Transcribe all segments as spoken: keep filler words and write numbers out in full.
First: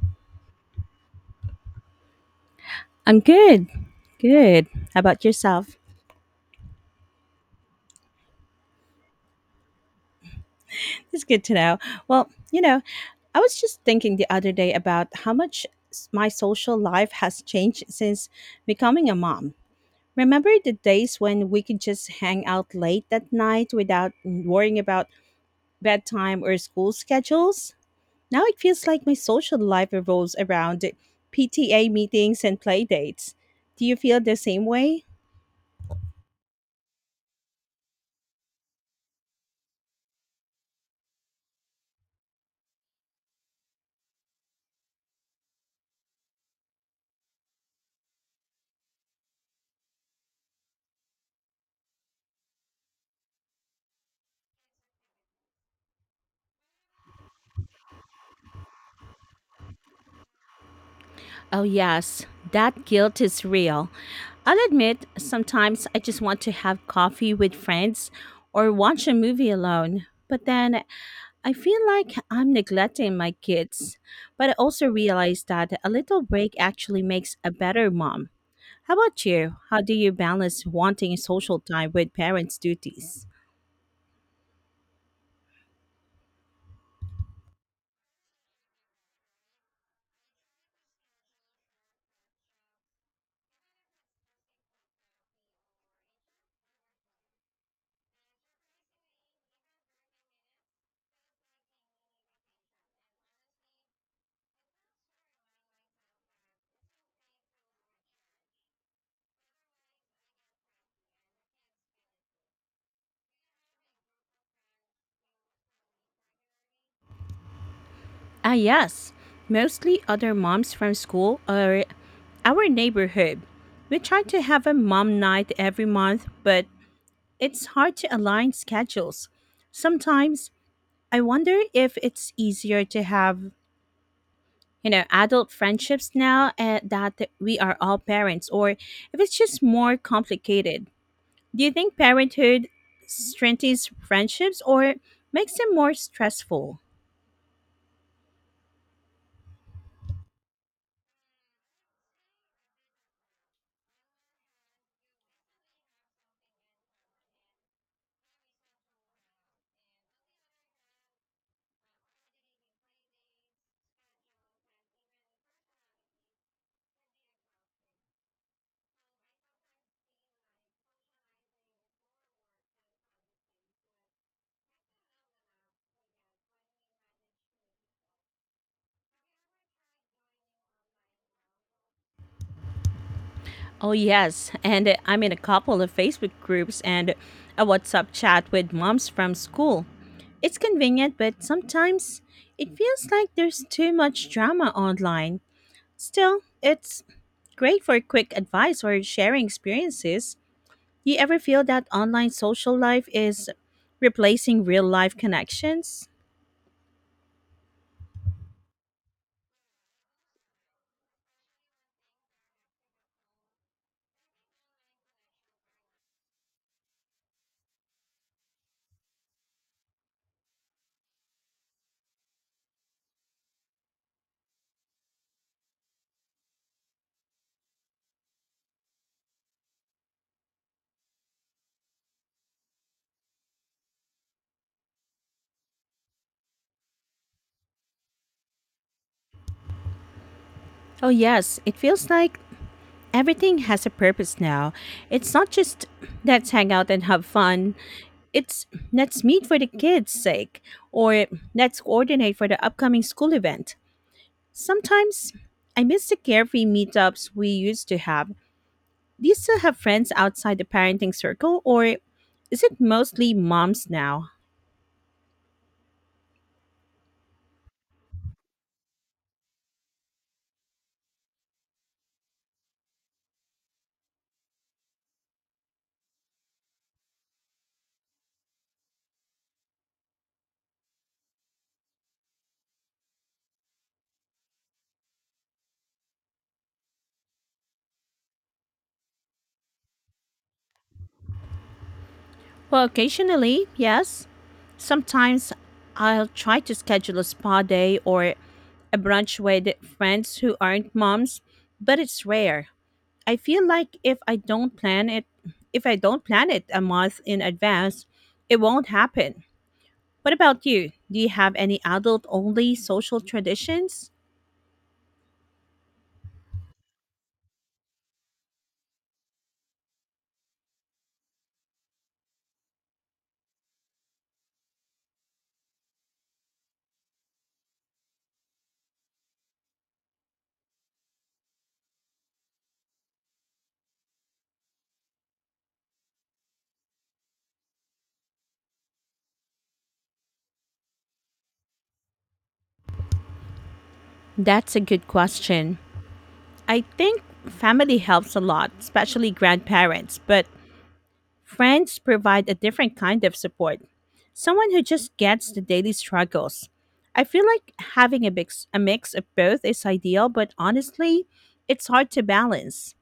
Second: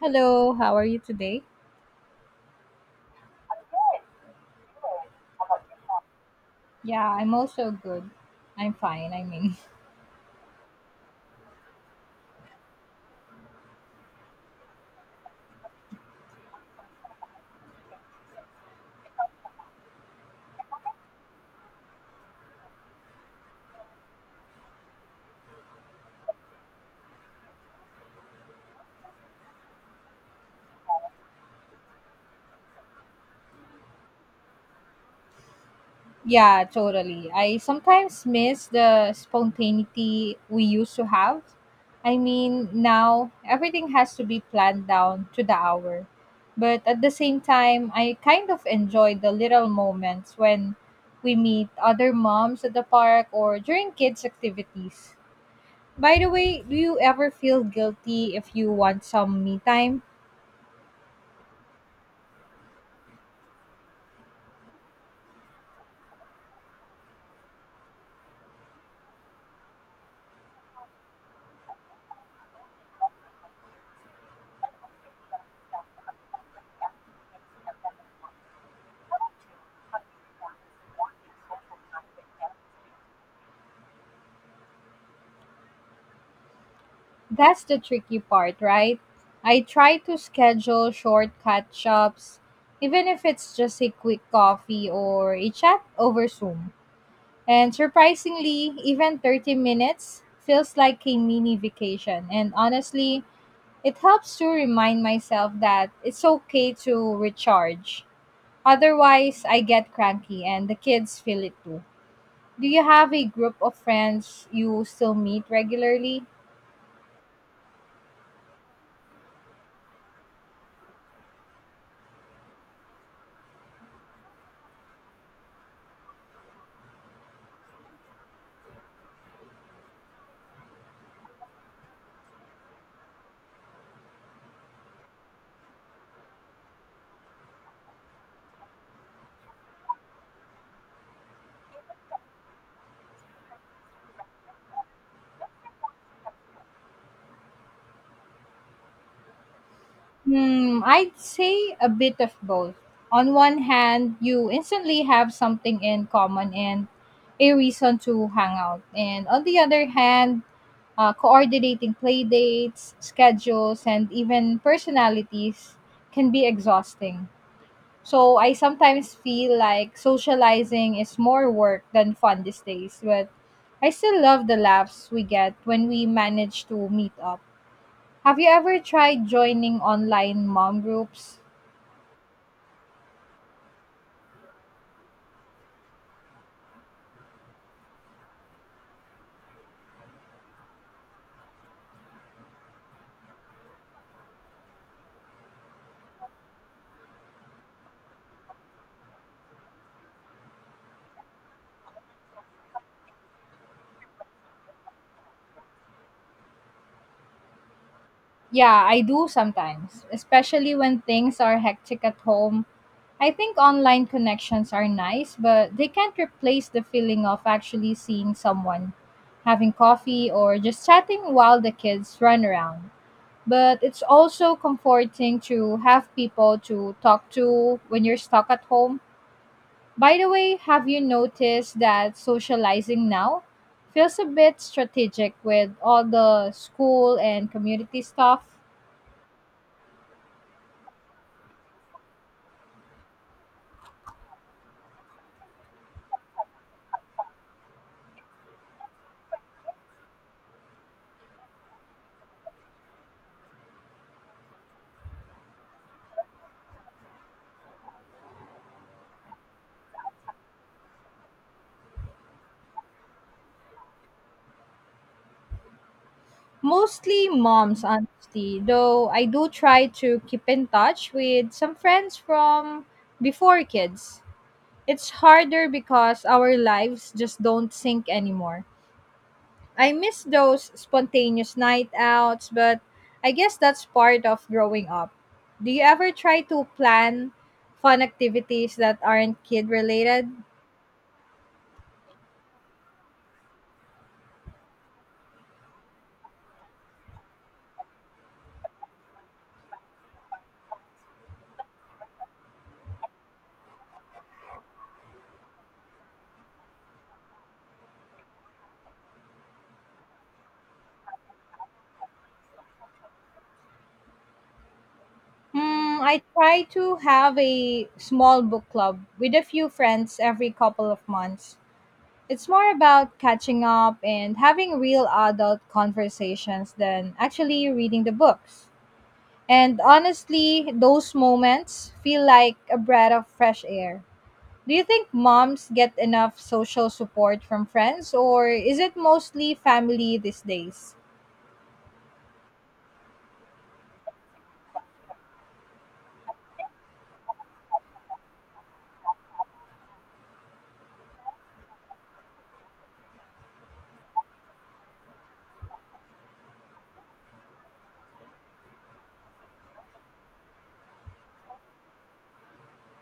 Hello, how are you today? I'm good. Good. How about yourself? Yeah, I'm also good. I'm fine, I mean. It's good to know. Well, you know, I was just thinking the other day about how much s- my social life has changed since becoming a mom. Remember the days when we could just hang out late at night without worrying about bedtime or school schedules? Now it feels like my social life revolves around P T A meetings and play dates. Do you feel the same way? Yeah, totally. I sometimes miss the spontaneity we used to have. I mean, now everything has to be planned down to the hour. But at the same time, I kind of enjoy the little moments when we meet other moms at the park or during kids' activities. By the way, do you ever feel guilty if you want some me time? Oh, yes, that guilt is real. I'll admit, sometimes I just want to have coffee with friends or watch a movie alone. But then I feel like I'm neglecting my kids. But I also realize that a little break actually makes a better mom. How about you? How do you balance wanting social time with parents' duties? That's the tricky part, right? I try to schedule short catch ups, even if it's just a quick coffee or a chat over Zoom. And surprisingly, even thirty minutes feels like a mini vacation. And honestly, it helps to remind myself that it's okay to recharge. Otherwise, I get cranky and the kids feel it too. Do you have a group of friends you still meet regularly? Ah, yes. Mostly other moms from school or our neighborhood. We try to have a mom night every month, but it's hard to align schedules. Sometimes I wonder if it's easier to have, you know, adult friendships now uh, that we are all parents or if it's just more complicated. Do you think parenthood strengthens friendships or makes them more stressful? Hmm, I'd say a bit of both. On one hand, you instantly have something in common and a reason to hang out. And on the other hand, uh, coordinating play dates, schedules, and even personalities can be exhausting. So I sometimes feel like socializing is more work than fun these days, but I still love the laughs we get when we manage to meet up. Have you ever tried joining online mom groups? Oh, yes. And uh, I'm in a couple of Facebook groups and a WhatsApp chat with moms from school. It's convenient, but sometimes it feels like there's too much drama online. Still, it's great for quick advice or sharing experiences. You ever feel that online social life is replacing real life connections? Yeah, I do sometimes, especially when things are hectic at home. I think online connections are nice, but they can't replace the feeling of actually seeing someone, having coffee, or just chatting while the kids run around. But it's also comforting to have people to talk to when you're stuck at home. By the way, have you noticed that socializing now feels a bit strategic with all the school and community stuff? Oh, yes. It feels like everything has a purpose now. It's not just let's hang out and have fun. It's let's meet for the kids' sake or let's coordinate for the upcoming school event. Sometimes I miss the carefree meetups we used to have. Do you still have friends outside the parenting circle or is it mostly moms now? Mostly moms, honestly, though I do try to keep in touch with some friends from before kids. It's harder because our lives just don't sync anymore. I miss those spontaneous night outs, but I guess that's part of growing up. Do you ever try to plan fun activities that aren't kid related? Well, occasionally, yes. Sometimes I'll try to schedule a spa day or a brunch with friends who aren't moms, but it's rare. I feel like if I don't plan it, if I don't plan it a month in advance, it won't happen. What about you? Do you have any adult only social traditions? Hmm, I try to have a small book club with a few friends every couple of months. It's more about catching up and having real adult conversations than actually reading the books. And honestly, those moments feel like a breath of fresh air. Do you think moms get enough social support from friends, or is it mostly family these days? That's a good question. I think family helps a lot, especially grandparents, but friends provide a different kind of support. Someone who just gets the daily struggles. I feel like having a mix, a mix of both is ideal, but honestly, it's hard to balance.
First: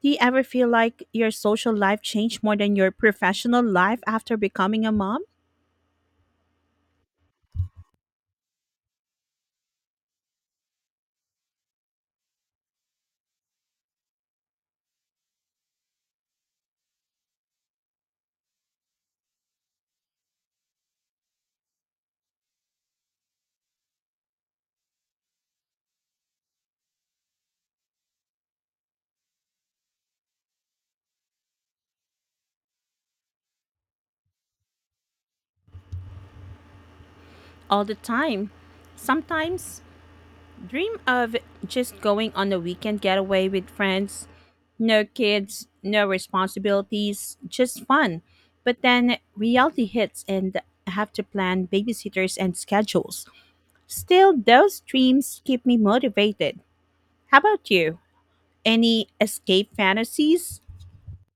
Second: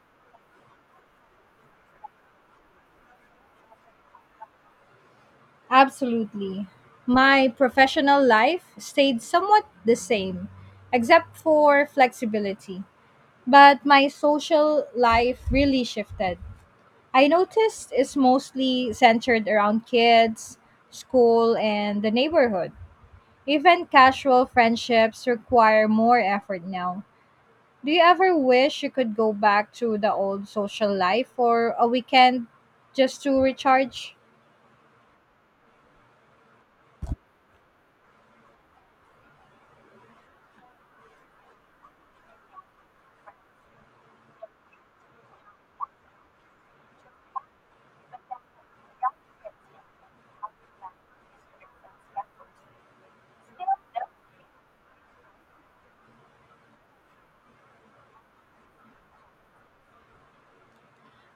Do you ever feel like your social life changed more than your professional life after becoming a mom? Absolutely. My professional life stayed somewhat the same, except for flexibility. But my social life really shifted. I noticed it's mostly centered around kids, school, and the neighborhood. Even casual friendships require more effort now. Do you ever wish you could go back to the old social life for a weekend just to recharge? All the time. Sometimes dream of just going on a weekend getaway with friends. No kids, no responsibilities, just fun. But then reality hits and I have to plan babysitters and schedules. Still, those dreams keep me motivated. How about you? Any escape fantasies?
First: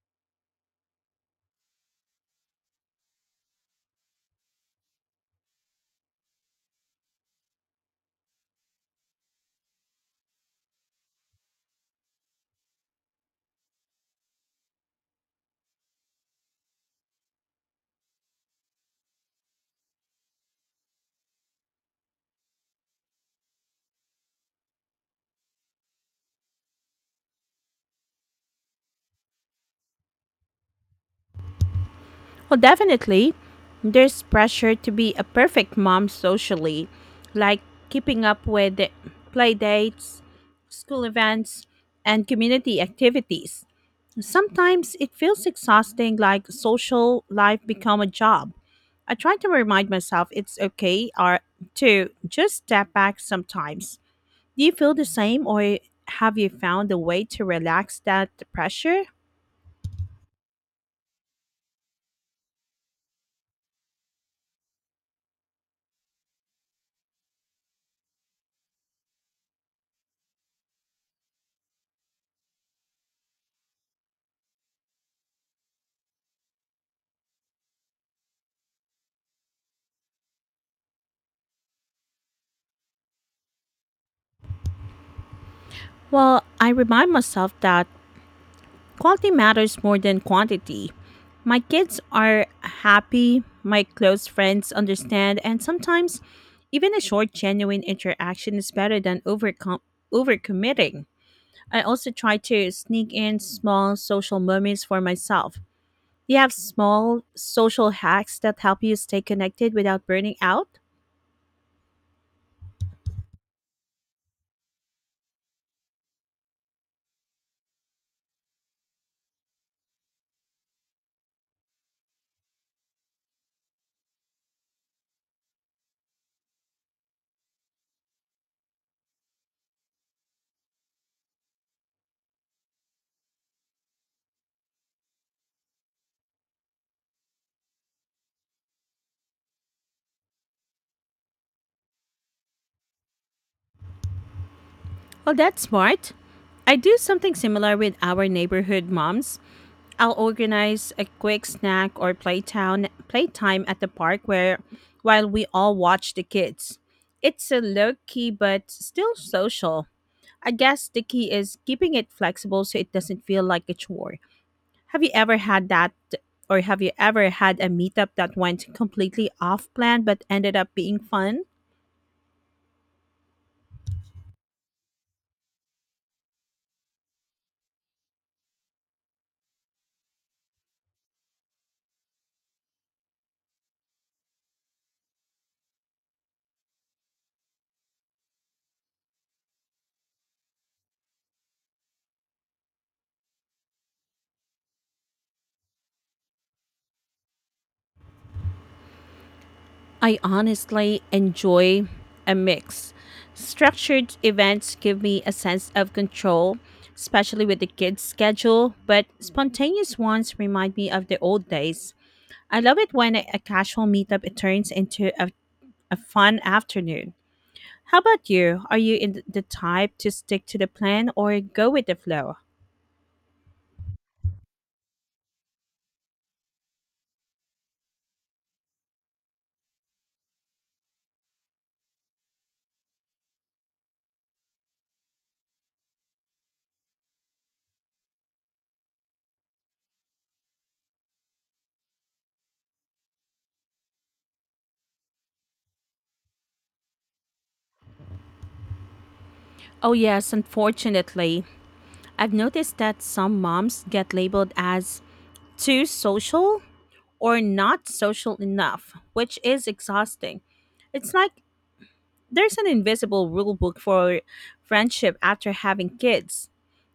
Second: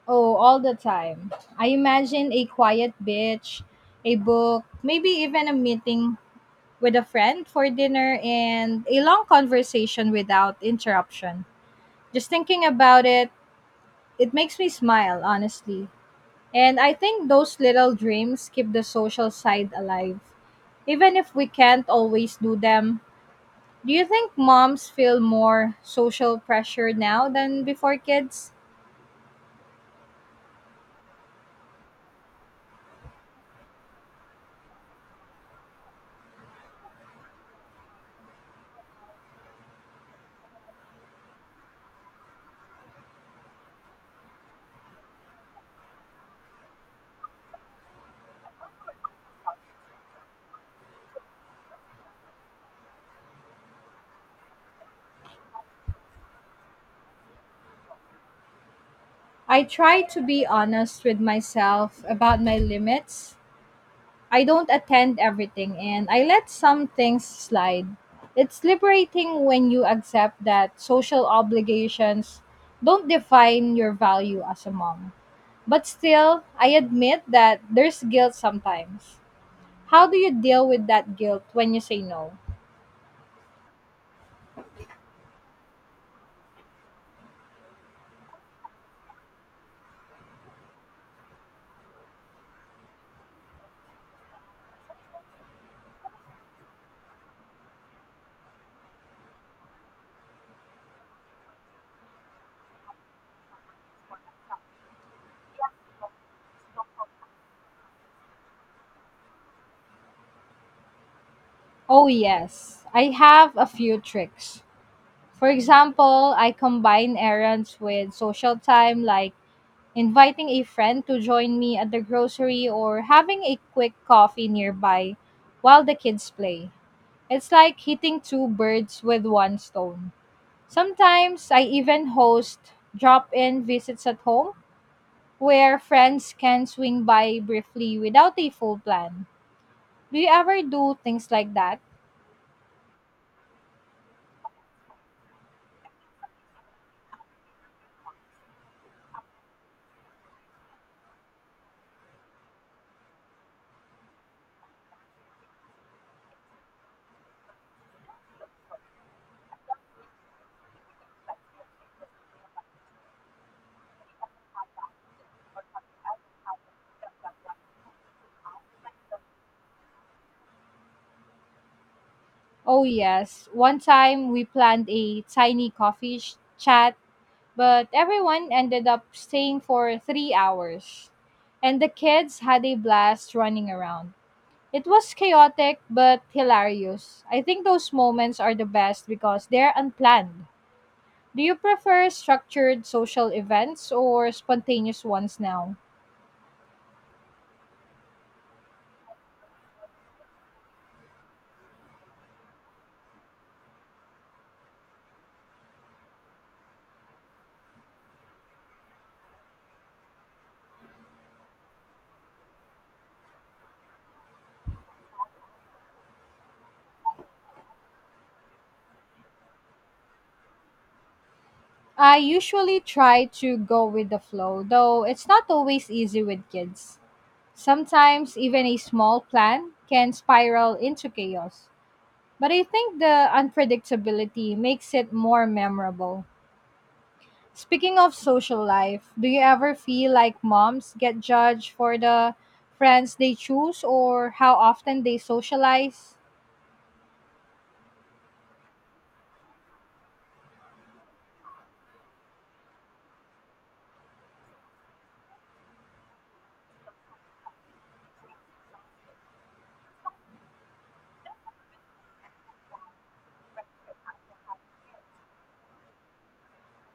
Oh, all the time. I imagine a quiet beach, a book, maybe even a meeting with a friend for dinner and a long conversation without interruption. Just thinking about it, it makes me smile, honestly. And I think those little dreams keep the social side alive. Even if we can't always do them, do you think moms feel more social pressure now than before kids? Well, definitely. There's pressure to be a perfect mom socially, like keeping up with the play dates, school events, and community activities. Sometimes it feels exhausting, like social life become a job. I try to remind myself it's okay or to just step back sometimes. Do you feel the same or have you found a way to relax that pressure? I try to be honest with myself about my limits. I don't attend everything and I let some things slide. It's liberating when you accept that social obligations don't define your value as a mom. But still, I admit that there's guilt sometimes. How do you deal with that guilt when you say no? Well, I remind myself that quality matters more than quantity. My kids are happy, my close friends understand, and sometimes even a short, genuine interaction is better than overcom- overcommitting. I also try to sneak in small social moments for myself. Do you have small social hacks that help you stay connected without burning out? Oh, yes. I have a few tricks. For example, I combine errands with social time, like inviting a friend to join me at the grocery or having a quick coffee nearby while the kids play. It's like hitting two birds with one stone. Sometimes I even host drop in visits at home where friends can swing by briefly without a full plan. Do you ever do things like that? Well, that's smart. I do something similar with our neighborhood moms. I'll organize a quick snack or playtown playtime at the park where while we all watch the kids. It's a low key but still social. I guess the key is keeping it flexible so it doesn't feel like a chore. Have you ever had that or have you ever had a meetup that went completely off plan but ended up being fun? Oh, yes. One time we planned a tiny coffee sh- chat but everyone ended up staying for three hours. And the kids had a blast running around. It was chaotic but hilarious. I think those moments are the best because they're unplanned. Do you prefer structured social events or spontaneous ones now? I honestly enjoy a mix. Structured events give me a sense of control, especially with the kids' schedule, but spontaneous ones remind me of the old days. I love it when a a casual meetup it turns into a, a fun afternoon. How about you? Are you in th- the type to stick to the plan or go with the I flow? usually try to go with the flow, though it's not always easy with kids. Sometimes even a small plan can spiral into chaos. But I think the unpredictability makes it more memorable. Speaking of social life, do you ever feel like moms get judged for the friends they choose or how often they socialize? Oh, yes, unfortunately. I've noticed that some moms get labeled as too social or not social enough, which is exhausting. It's like there's an invisible rule book for friendship after having kids.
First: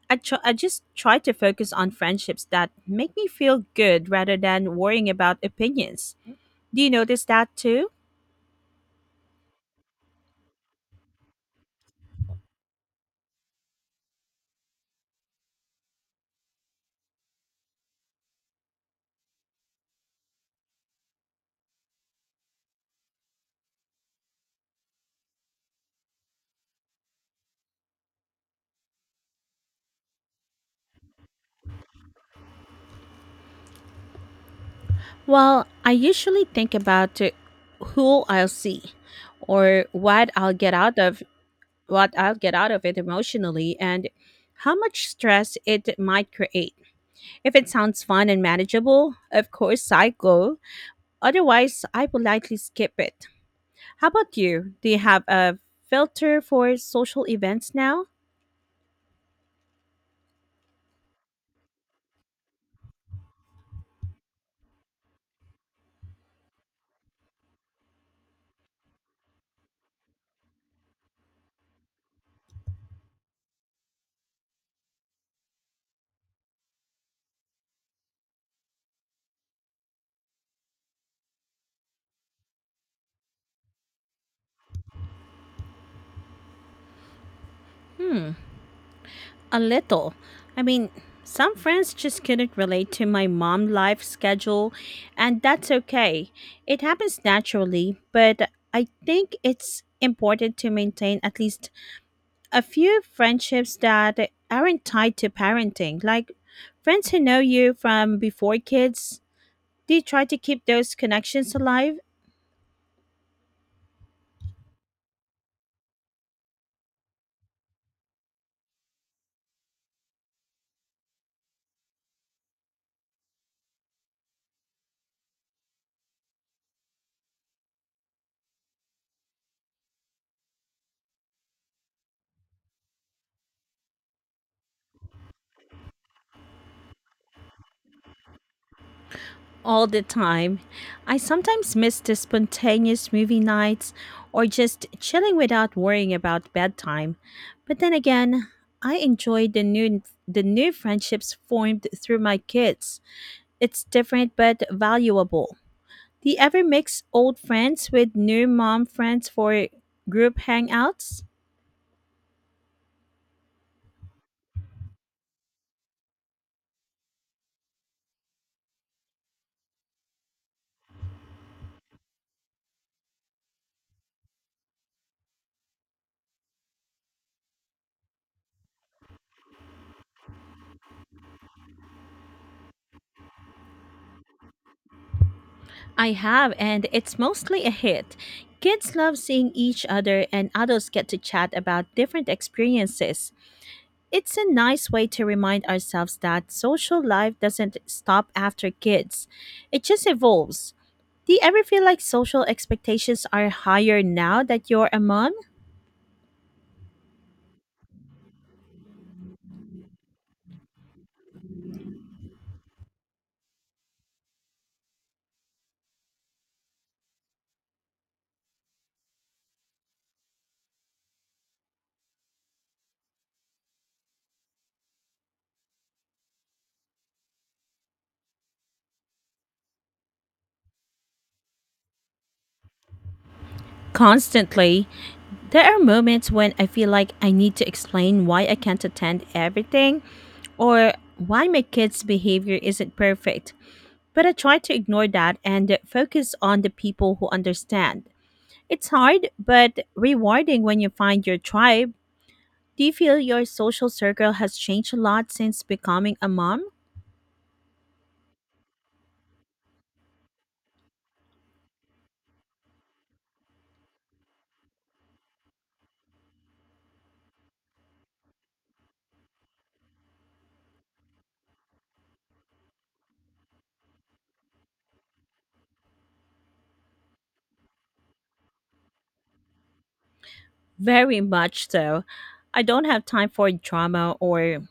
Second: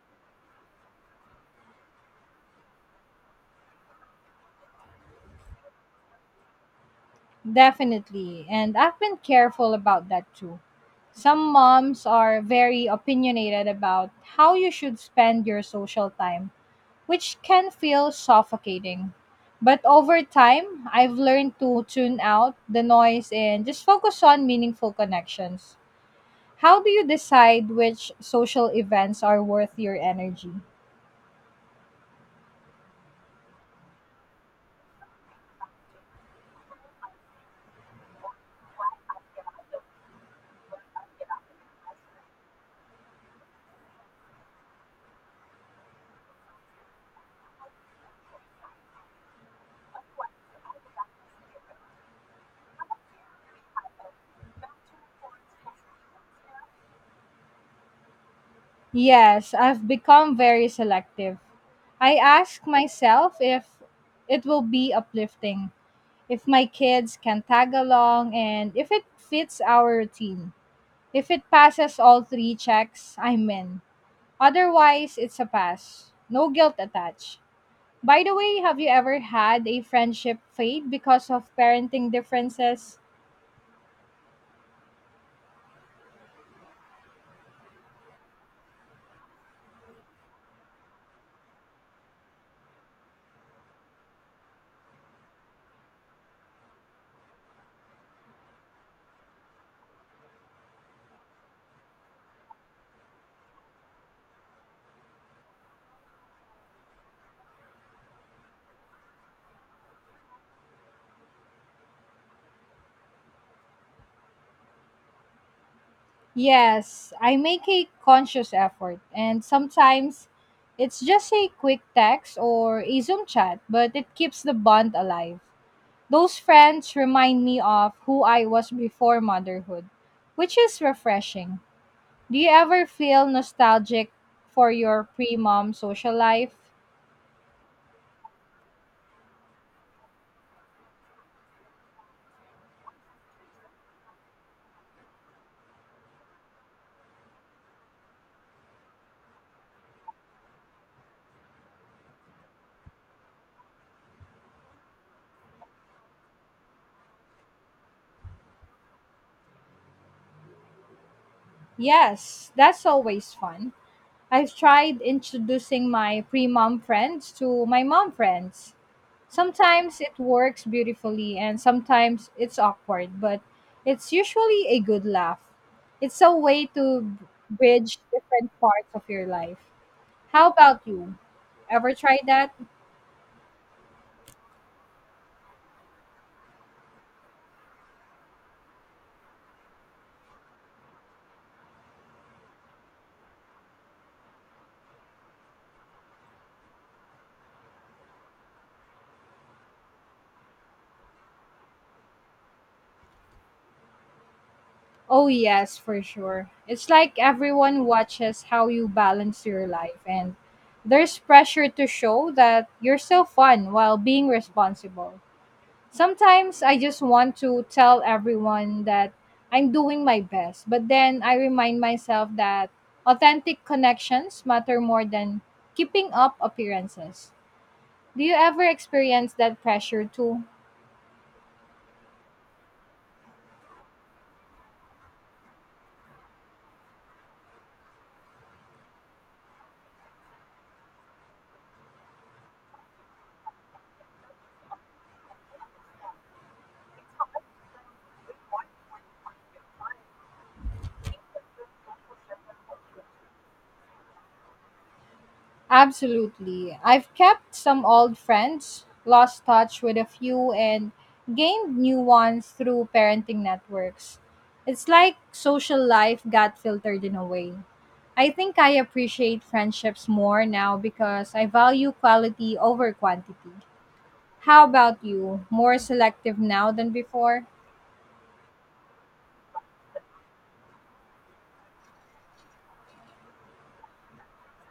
I, tr- I just try to focus on friendships that make me feel good rather than worrying about opinions. Do you notice that too? Definitely. And I've been careful about that too. Some moms are very opinionated about how you should spend your social time, which can feel suffocating. But over time, I've learned to tune out the noise and just focus on meaningful connections. How do you decide which social events are worth your energy? Well, I usually think about uh, who I'll see or what I'll get out of what I'll get out of it emotionally and how much stress it might create. If it sounds fun and manageable, of course I go. Otherwise, I politely skip it. How about you? Do you have a filter for social events now? Yes, I've become very selective. I ask myself if it will be uplifting, if my kids can tag along, and if it fits our routine. If it passes all three checks, I'm in. Otherwise, it's a pass. No guilt attached. By the way, have you ever had a friendship fade because of parenting differences? Hmm, a little. I mean, some friends just couldn't relate to my mom life schedule, and that's okay. It happens naturally, but I think it's important to maintain at least a few friendships that aren't tied to parenting, like friends who know you from before kids. They try to keep those connections alive Yes, I make a conscious effort, and sometimes it's just a quick text or a Zoom chat, but it keeps the bond alive. Those friends remind me of who I was before motherhood, which is refreshing. Do you ever feel nostalgic for your pre mom social life? all the time. I sometimes miss the spontaneous movie nights or just chilling without worrying about bedtime. But then again, I enjoy the new the new friendships formed through my kids. It's different but valuable. Do you ever mix old friends with new mom friends for group hangouts? Yes, that's always fun. I've tried introducing my pre mom friends to my mom friends. Sometimes it works beautifully and sometimes it's awkward, but it's usually a good laugh. It's a way to bridge different parts of your life. How about you? Ever tried that? I have, and it's mostly a hit. Kids love seeing each other, and adults get to chat about different experiences. It's a nice way to remind ourselves that social life doesn't stop after kids, it just evolves. Do you ever feel like social expectations are higher now that you're a Oh, mom? yes, for sure. It's like everyone watches how you balance your life, and there's pressure to show that you're still fun while being responsible. Sometimes I just want to tell everyone that I'm doing my best, but then I remind myself that authentic connections matter more than keeping up appearances. Do you ever experience that pressure too? Constantly. There are moments when I feel like I need to explain why I can't attend everything or why my kids' behavior isn't perfect. But I try to ignore that and focus on the people who understand. It's hard, but rewarding when you find your tribe. Do you feel your social circle has changed a lot since becoming a mom? Absolutely. I've kept some old friends, lost touch with a few, and gained new ones through parenting networks. It's like social life got filtered in a way. I think I appreciate friendships more now because I value quality over quantity. How about you? More selective now than before? Very much so. I don't have time for drama or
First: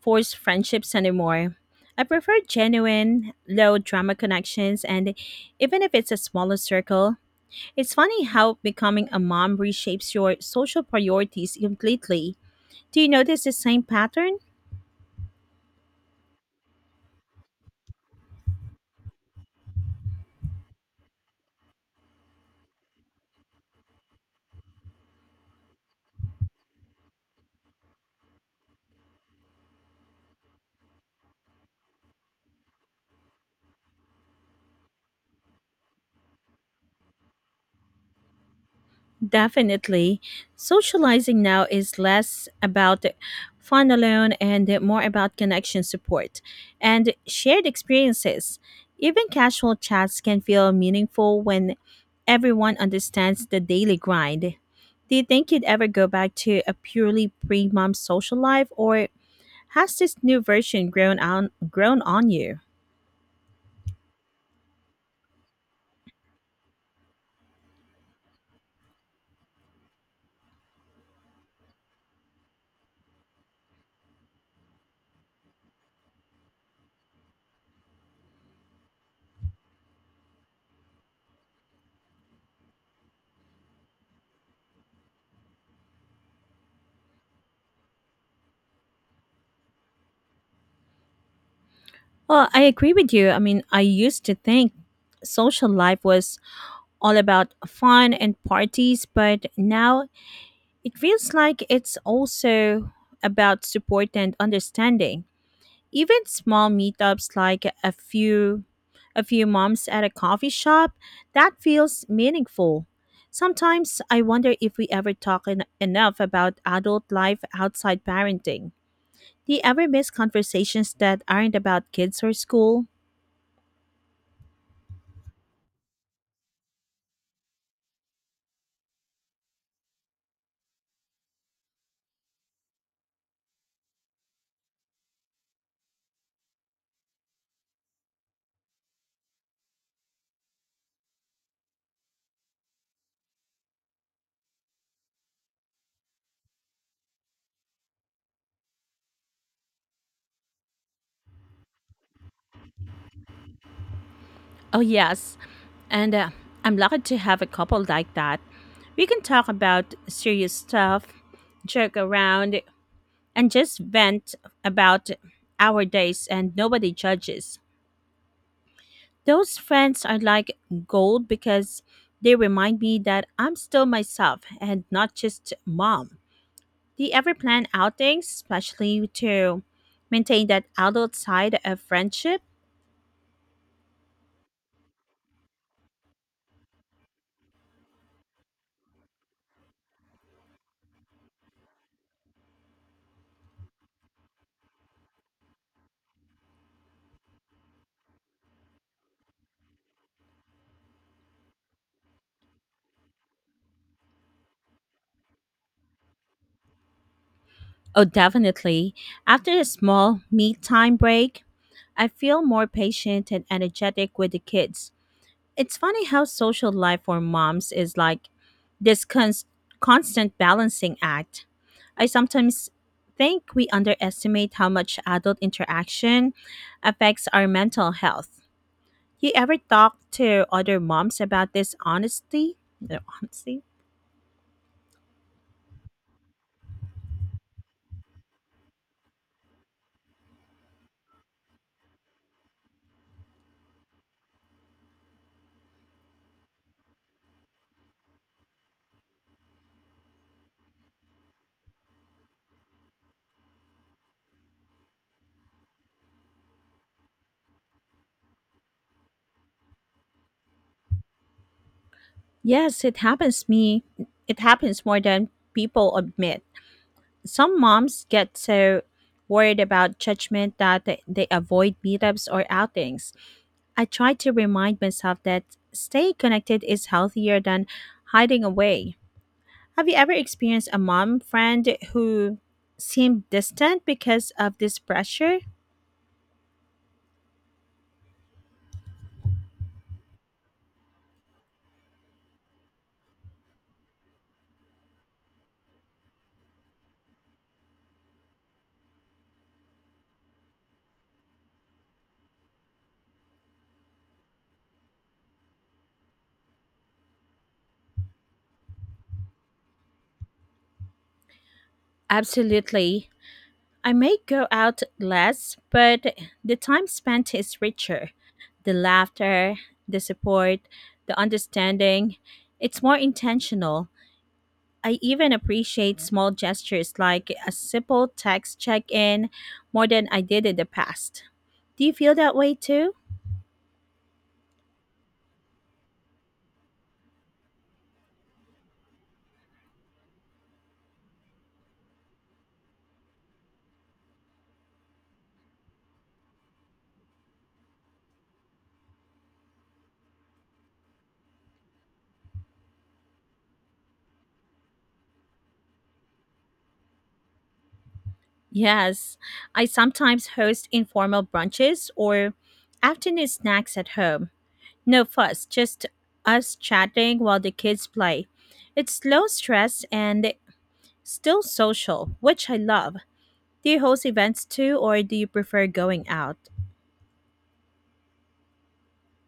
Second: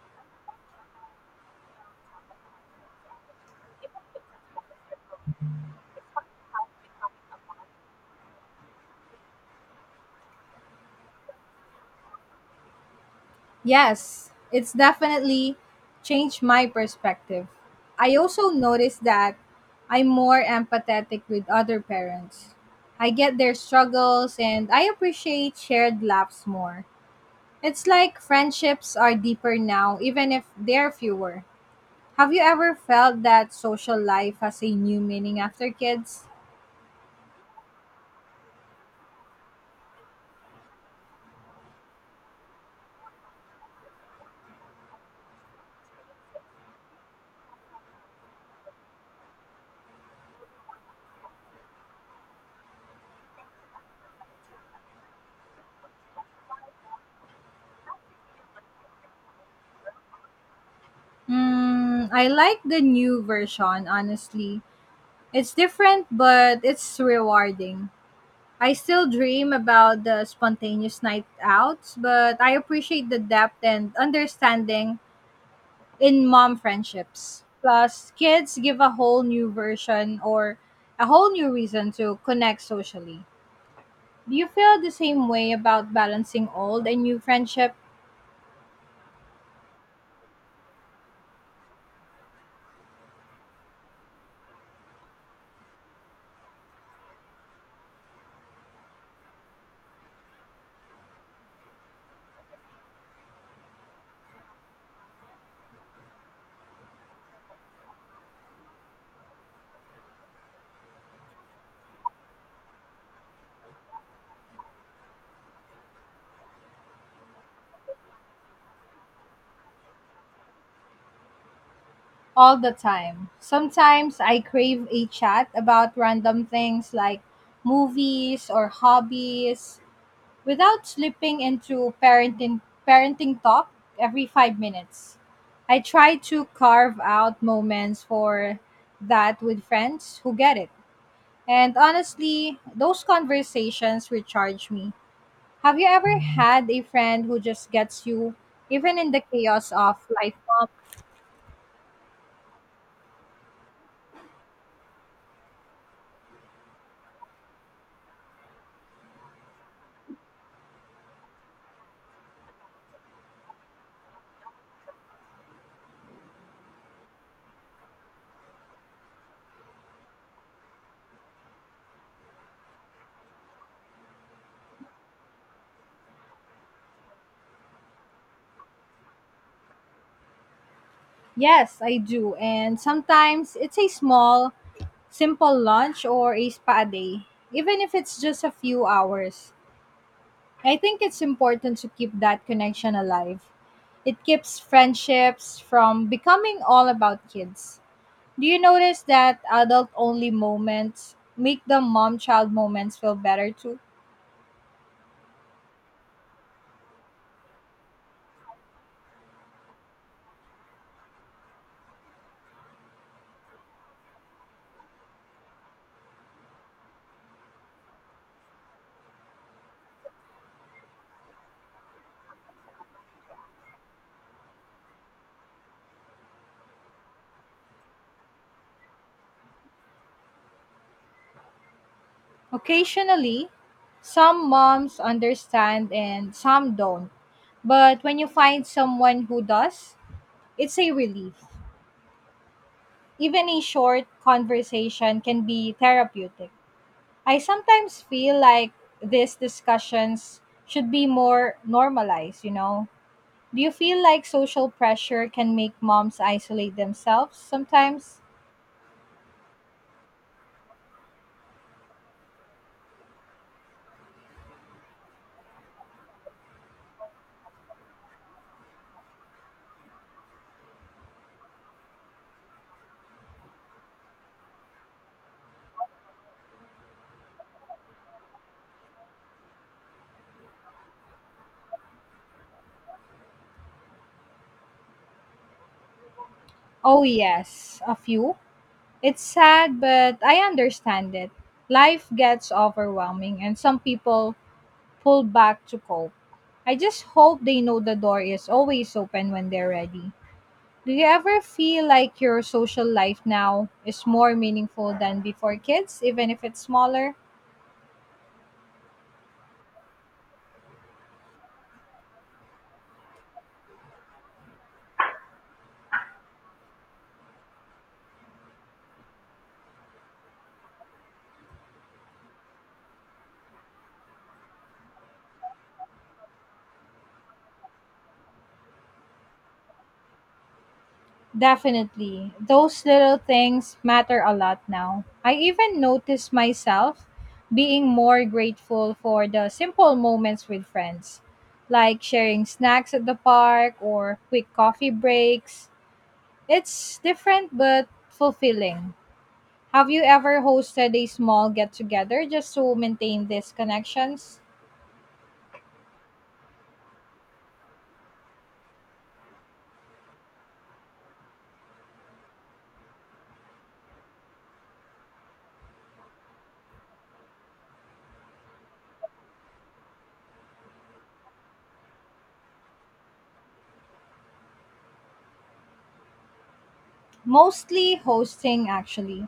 forced friendships anymore. I prefer genuine, low drama connections, and even if it's a smaller circle, it's funny how becoming a mom reshapes your social priorities completely. Do you notice the same Yes, pattern? it's definitely changed my perspective. I also noticed that I'm more empathetic with other parents. I get their struggles and I appreciate shared laughs more. It's like friendships are deeper now, even if they're fewer. Have you ever felt that social life has a new meaning after kids? Definitely. Socializing now is less about fun alone and more about connection support and shared experiences. Even casual chats can feel meaningful when everyone understands the daily grind. Do you think you'd ever go back to a purely pre mom social life or has this new version grown on grown Mm, I on you? like the new version, honestly. It's different, but it's rewarding. I still dream about the spontaneous night outs, but I appreciate the depth and understanding in mom friendships. Plus, kids give a whole new version or a whole new reason to connect socially. Do you feel the same way about balancing old and new friendship Well, I agree with you. I mean, I used to think social life was all about fun and parties, but now it feels like it's also about support and understanding. Even small meetups like a few a few moms at a coffee shop, that feels meaningful. Sometimes I wonder if we ever talk en- enough about adult life outside parenting. Do you ever miss conversations that aren't about kids or all the school? time? Sometimes I crave a chat about random things like movies or hobbies without slipping into parenting parenting talk every five minutes. I try to carve out moments for that with friends who get it. And honestly, those conversations recharge me. Have you ever had a friend who just gets you even in the chaos of life, mom? Oh, yes. And uh, I'm lucky to have a couple like that. We can talk about serious stuff, joke around, and just vent about our days, and nobody judges. Those friends are like gold because they remind me that I'm still myself and not just mom. Do you ever plan outings, especially to maintain that adult side Yes, of I do. friendship? And sometimes it's a small, simple lunch or a spa day, even if it's just a few hours. I think it's important to keep that connection alive. It keeps friendships from becoming all about kids. Do you notice that adult only moments make the mom child moments feel better too? Oh, definitely. After a small me time break, I feel more patient and energetic with the kids. It's funny how social life for moms is like this cons- constant balancing act. I sometimes think we underestimate how much adult interaction affects our mental health. You ever talk to other moms about this honestly? No, Occasionally, honestly? some moms understand and some don't. But when you find someone who does, it's a relief. Even a short conversation can be therapeutic. I sometimes feel like these discussions should be more normalized, you know? Do you feel like social pressure can make moms isolate themselves sometimes? Yes, it happens me. It happens more than people admit. Some moms get so worried about judgment that th- they avoid meetups or outings. I try to remind myself that staying connected is healthier than hiding away. Have you ever experienced a mom friend who seemed distant because of this pressure? Oh, yes, a few. It's sad, but I understand it. Life gets overwhelming, and some people pull back to cope. I just hope they know the door is always open when they're ready. Do you ever feel like your social life now is more meaningful than before kids, even if it's smaller? Absolutely. I may go out less, but the time spent is richer. The laughter, the support, the understanding, it's more intentional. I even appreciate small gestures like a simple text check in more than I did in the past. Do you feel Definitely. that way Those too? little things matter a lot now. I even notice myself being more grateful for the simple moments with friends, like sharing snacks at the park or quick coffee breaks. It's different but fulfilling. Have you ever hosted a small get together just to maintain these connections? Yes, I sometimes host informal brunches or afternoon snacks at home. No fuss, just us chatting while the kids play. It's low stress and still social, which I love. Do you host events too, or do you prefer going out? Mostly hosting, actually.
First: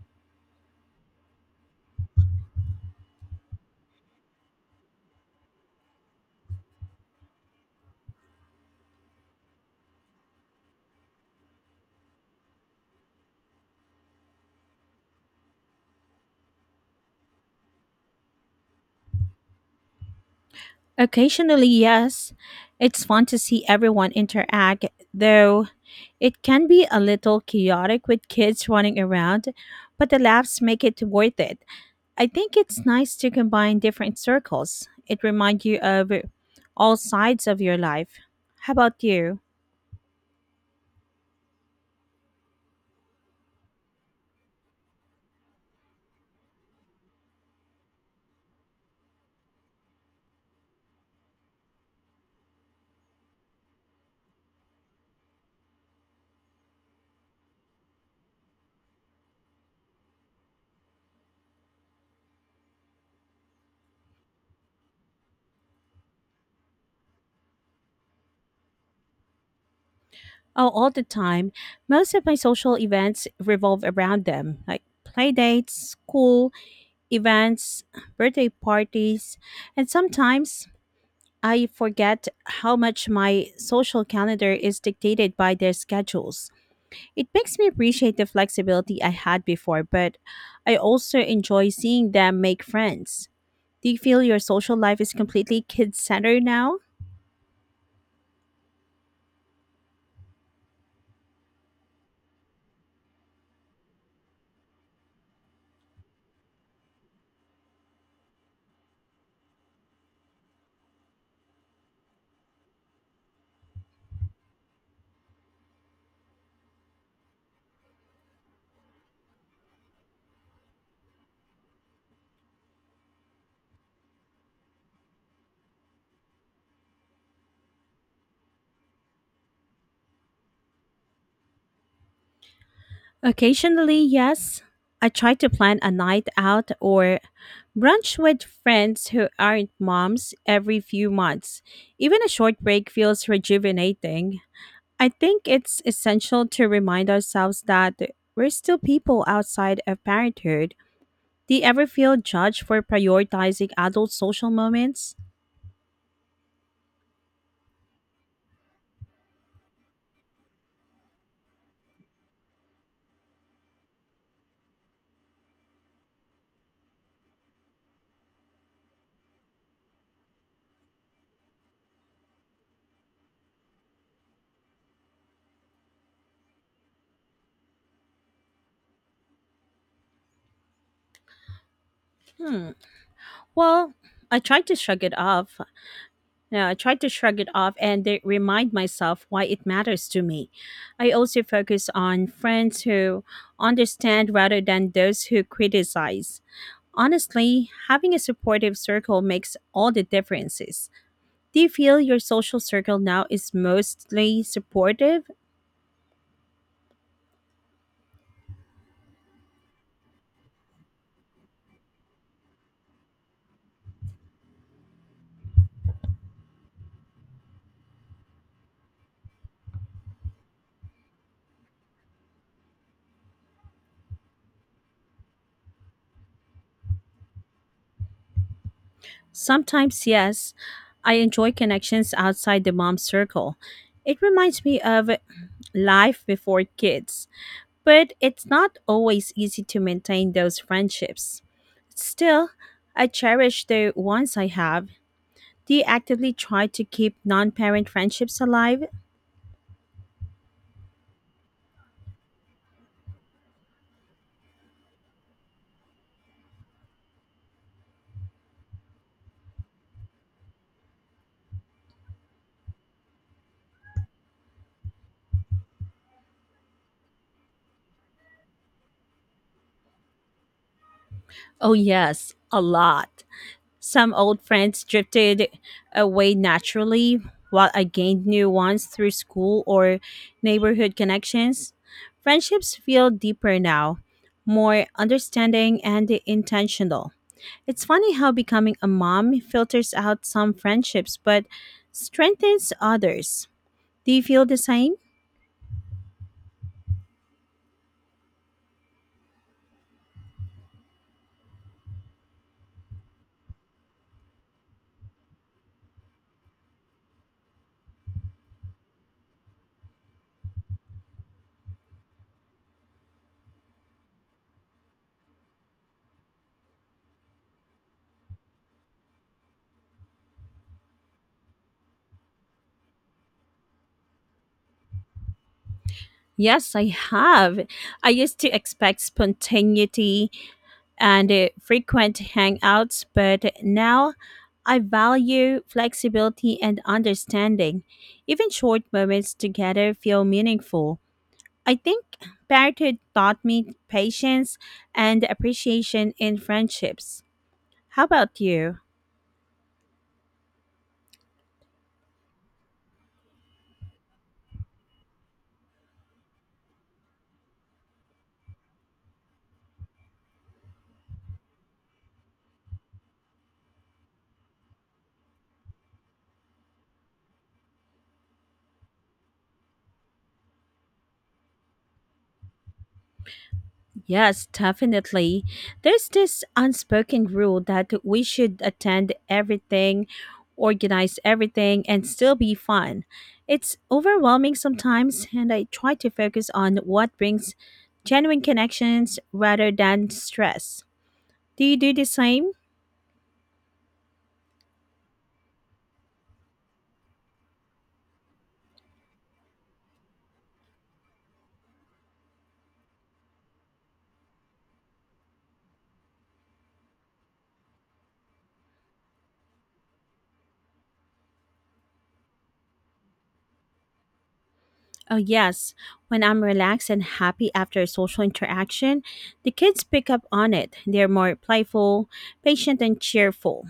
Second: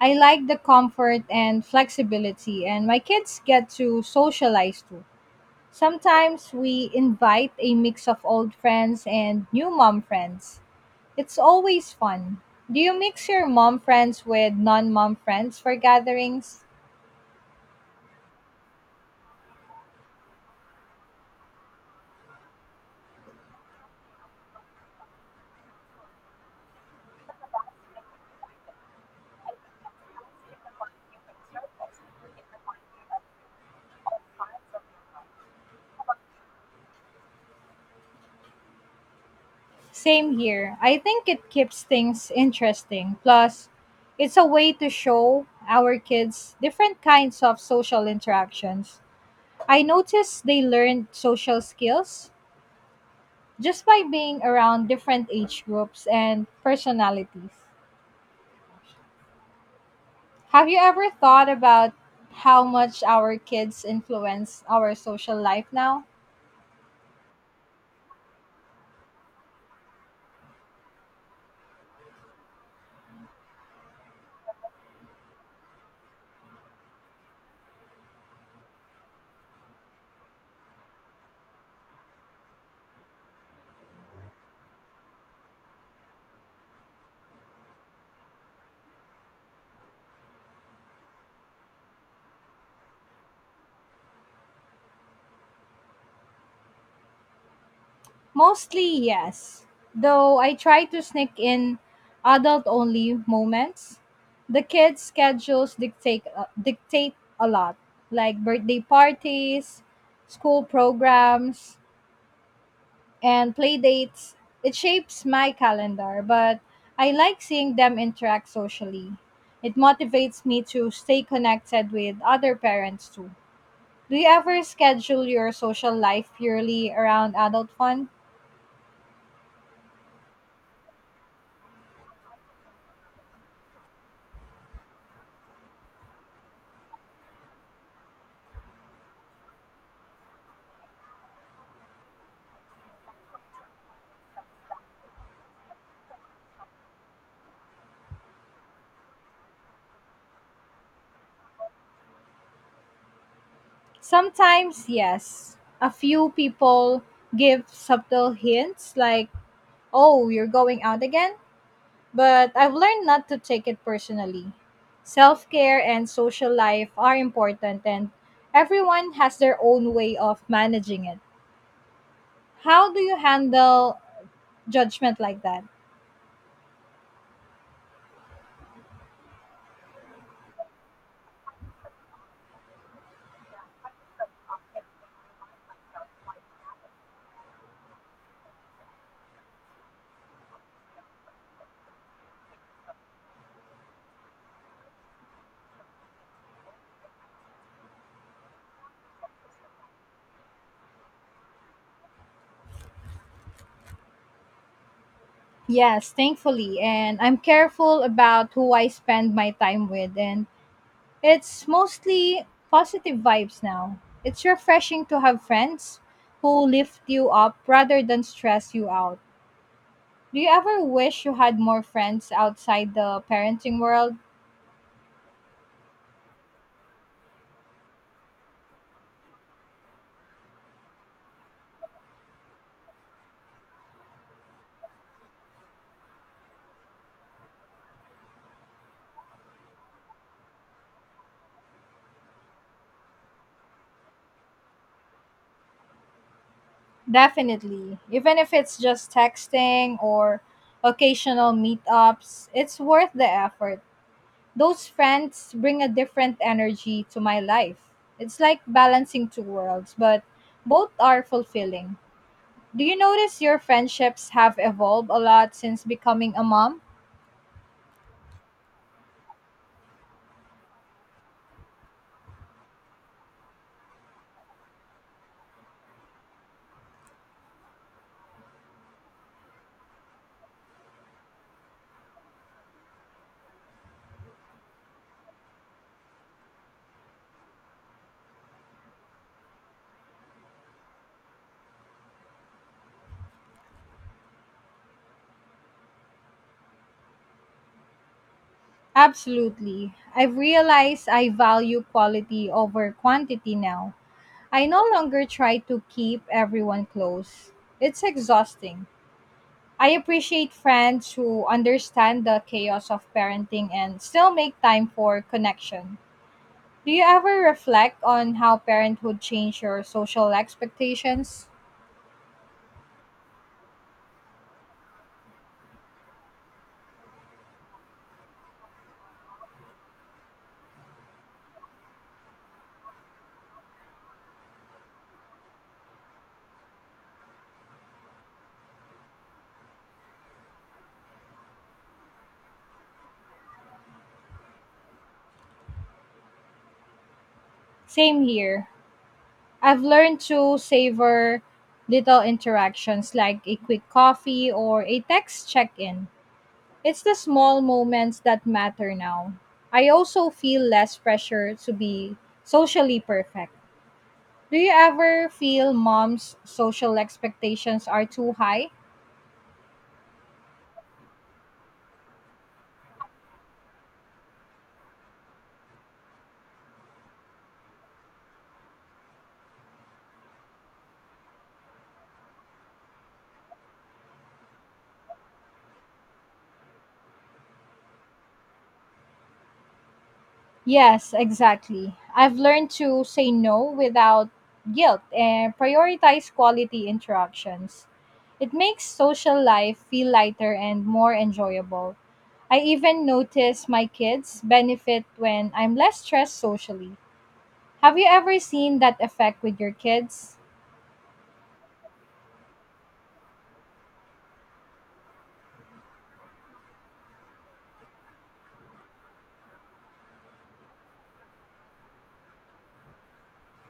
I like the comfort and flexibility, and my kids get to socialize too. Sometimes we invite a mix of old friends and new mom friends. It's always fun. Do you mix your mom friends with non mom friends for gatherings? Occasionally, yes, it's fun to see everyone interact, though it can be a little chaotic with kids running around, but the laughs make it worth it. I think it's nice to combine different circles. It reminds you of all sides of your life. How about you? Same here. I think it keeps things interesting. Plus, it's a way to show our kids different kinds of social interactions. I noticed they learned social skills just by being around different age groups and personalities. Have you ever thought about how much our kids influence our social life now? Oh, all the time. Most of my social events revolve around them, like play dates, school events, birthday parties, and sometimes I forget how much my social calendar is dictated by their schedules. It makes me appreciate the flexibility I had before, but I also enjoy seeing them make friends. Do you feel your social life is completely kid centered now? Mostly, yes. Though I try to sneak in adult only moments, the kids' schedules dictate, uh, dictate a lot, like birthday parties, school programs, and play dates. It shapes my calendar, but I like seeing them interact socially. It motivates me to stay connected with other parents too. Do you ever schedule your social life purely around adult fun? Occasionally, yes. I try to plan a night out or brunch with friends who aren't moms every few months. Even a short break feels rejuvenating. I think it's essential to remind ourselves that we're still people outside of parenthood. Do you ever feel judged for prioritizing adult social Sometimes, moments? yes. A few people give subtle hints like, oh, you're going out again? But I've learned not to take it personally. Self care and social life are important, and everyone has their own way of managing it. How do you handle judgment like that? Hmm. Well, I try to shrug it off, Now, I try to shrug it off and de- remind myself why it matters to me. I also focus on friends who understand rather than those who criticize. Honestly, having a supportive circle makes all the differences. Do you feel your social circle now is mostly supportive? Yes, thankfully. And I'm careful about who I spend my time with. And it's mostly positive vibes now. It's refreshing to have friends who lift you up rather than stress you out. Do you ever wish you had more friends outside the parenting world? Sometimes, yes. I enjoy connections outside the mom circle. It reminds me of life before kids. But it's not always easy to maintain those friendships. Still, I cherish the ones I have. Do you actively try to keep non parent Definitely. Even friendships if it's alive? just texting or occasional meetups, it's worth the effort. Those friends bring a different energy to my life. It's like balancing two worlds, but both are fulfilling. Do you notice your friendships have evolved a lot since becoming a mom? Oh, yes, a lot. Some old friends drifted away naturally, while I gained new ones through school or neighborhood connections. Friendships feel deeper now, more understanding and intentional. It's funny how becoming a mom filters out some friendships but strengthens others. Do you feel the same? Absolutely. I've realized I value quality over quantity now. I no longer try to keep everyone close. It's exhausting. I appreciate friends who understand the chaos of parenting and still make time for connection. Do you ever reflect on how parenthood changed your social expectations? Yes, I have. I used to expect spontaneity and uh, frequent hangouts, but now I value flexibility and understanding. Even short moments together feel meaningful. I think parenthood taught me patience and appreciation in friendships. How Same about here. you? I've learned to savor little interactions like a quick coffee or a text check in. It's the small moments that matter now. I also feel less pressure to be socially perfect. Do you ever feel mom's social expectations are too high? Yes, definitely. There's this unspoken rule that we should attend everything, organize everything, and still be fun. It's overwhelming sometimes, and I try to focus on what brings genuine connections rather than stress. Yes, Do you do exactly. the I've same? learned to say no without guilt and prioritize quality interactions. It makes social life feel lighter and more enjoyable. I even notice my kids benefit when I'm less stressed socially. Have you ever seen that effect with your kids? Oh, yes. When I'm relaxed and happy after a social interaction, the kids pick up on it. They're more playful, patient, and cheerful.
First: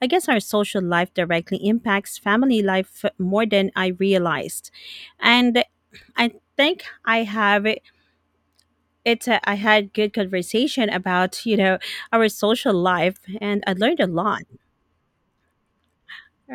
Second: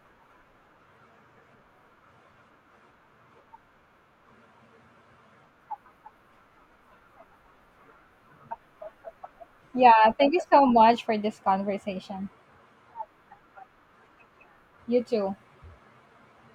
I guess our social life directly impacts family life more than I realized. And I think I have it. It's a, I had Yeah, good thank you so conversation much for this about you know our conversation. social life, and I learned a lot. You too. All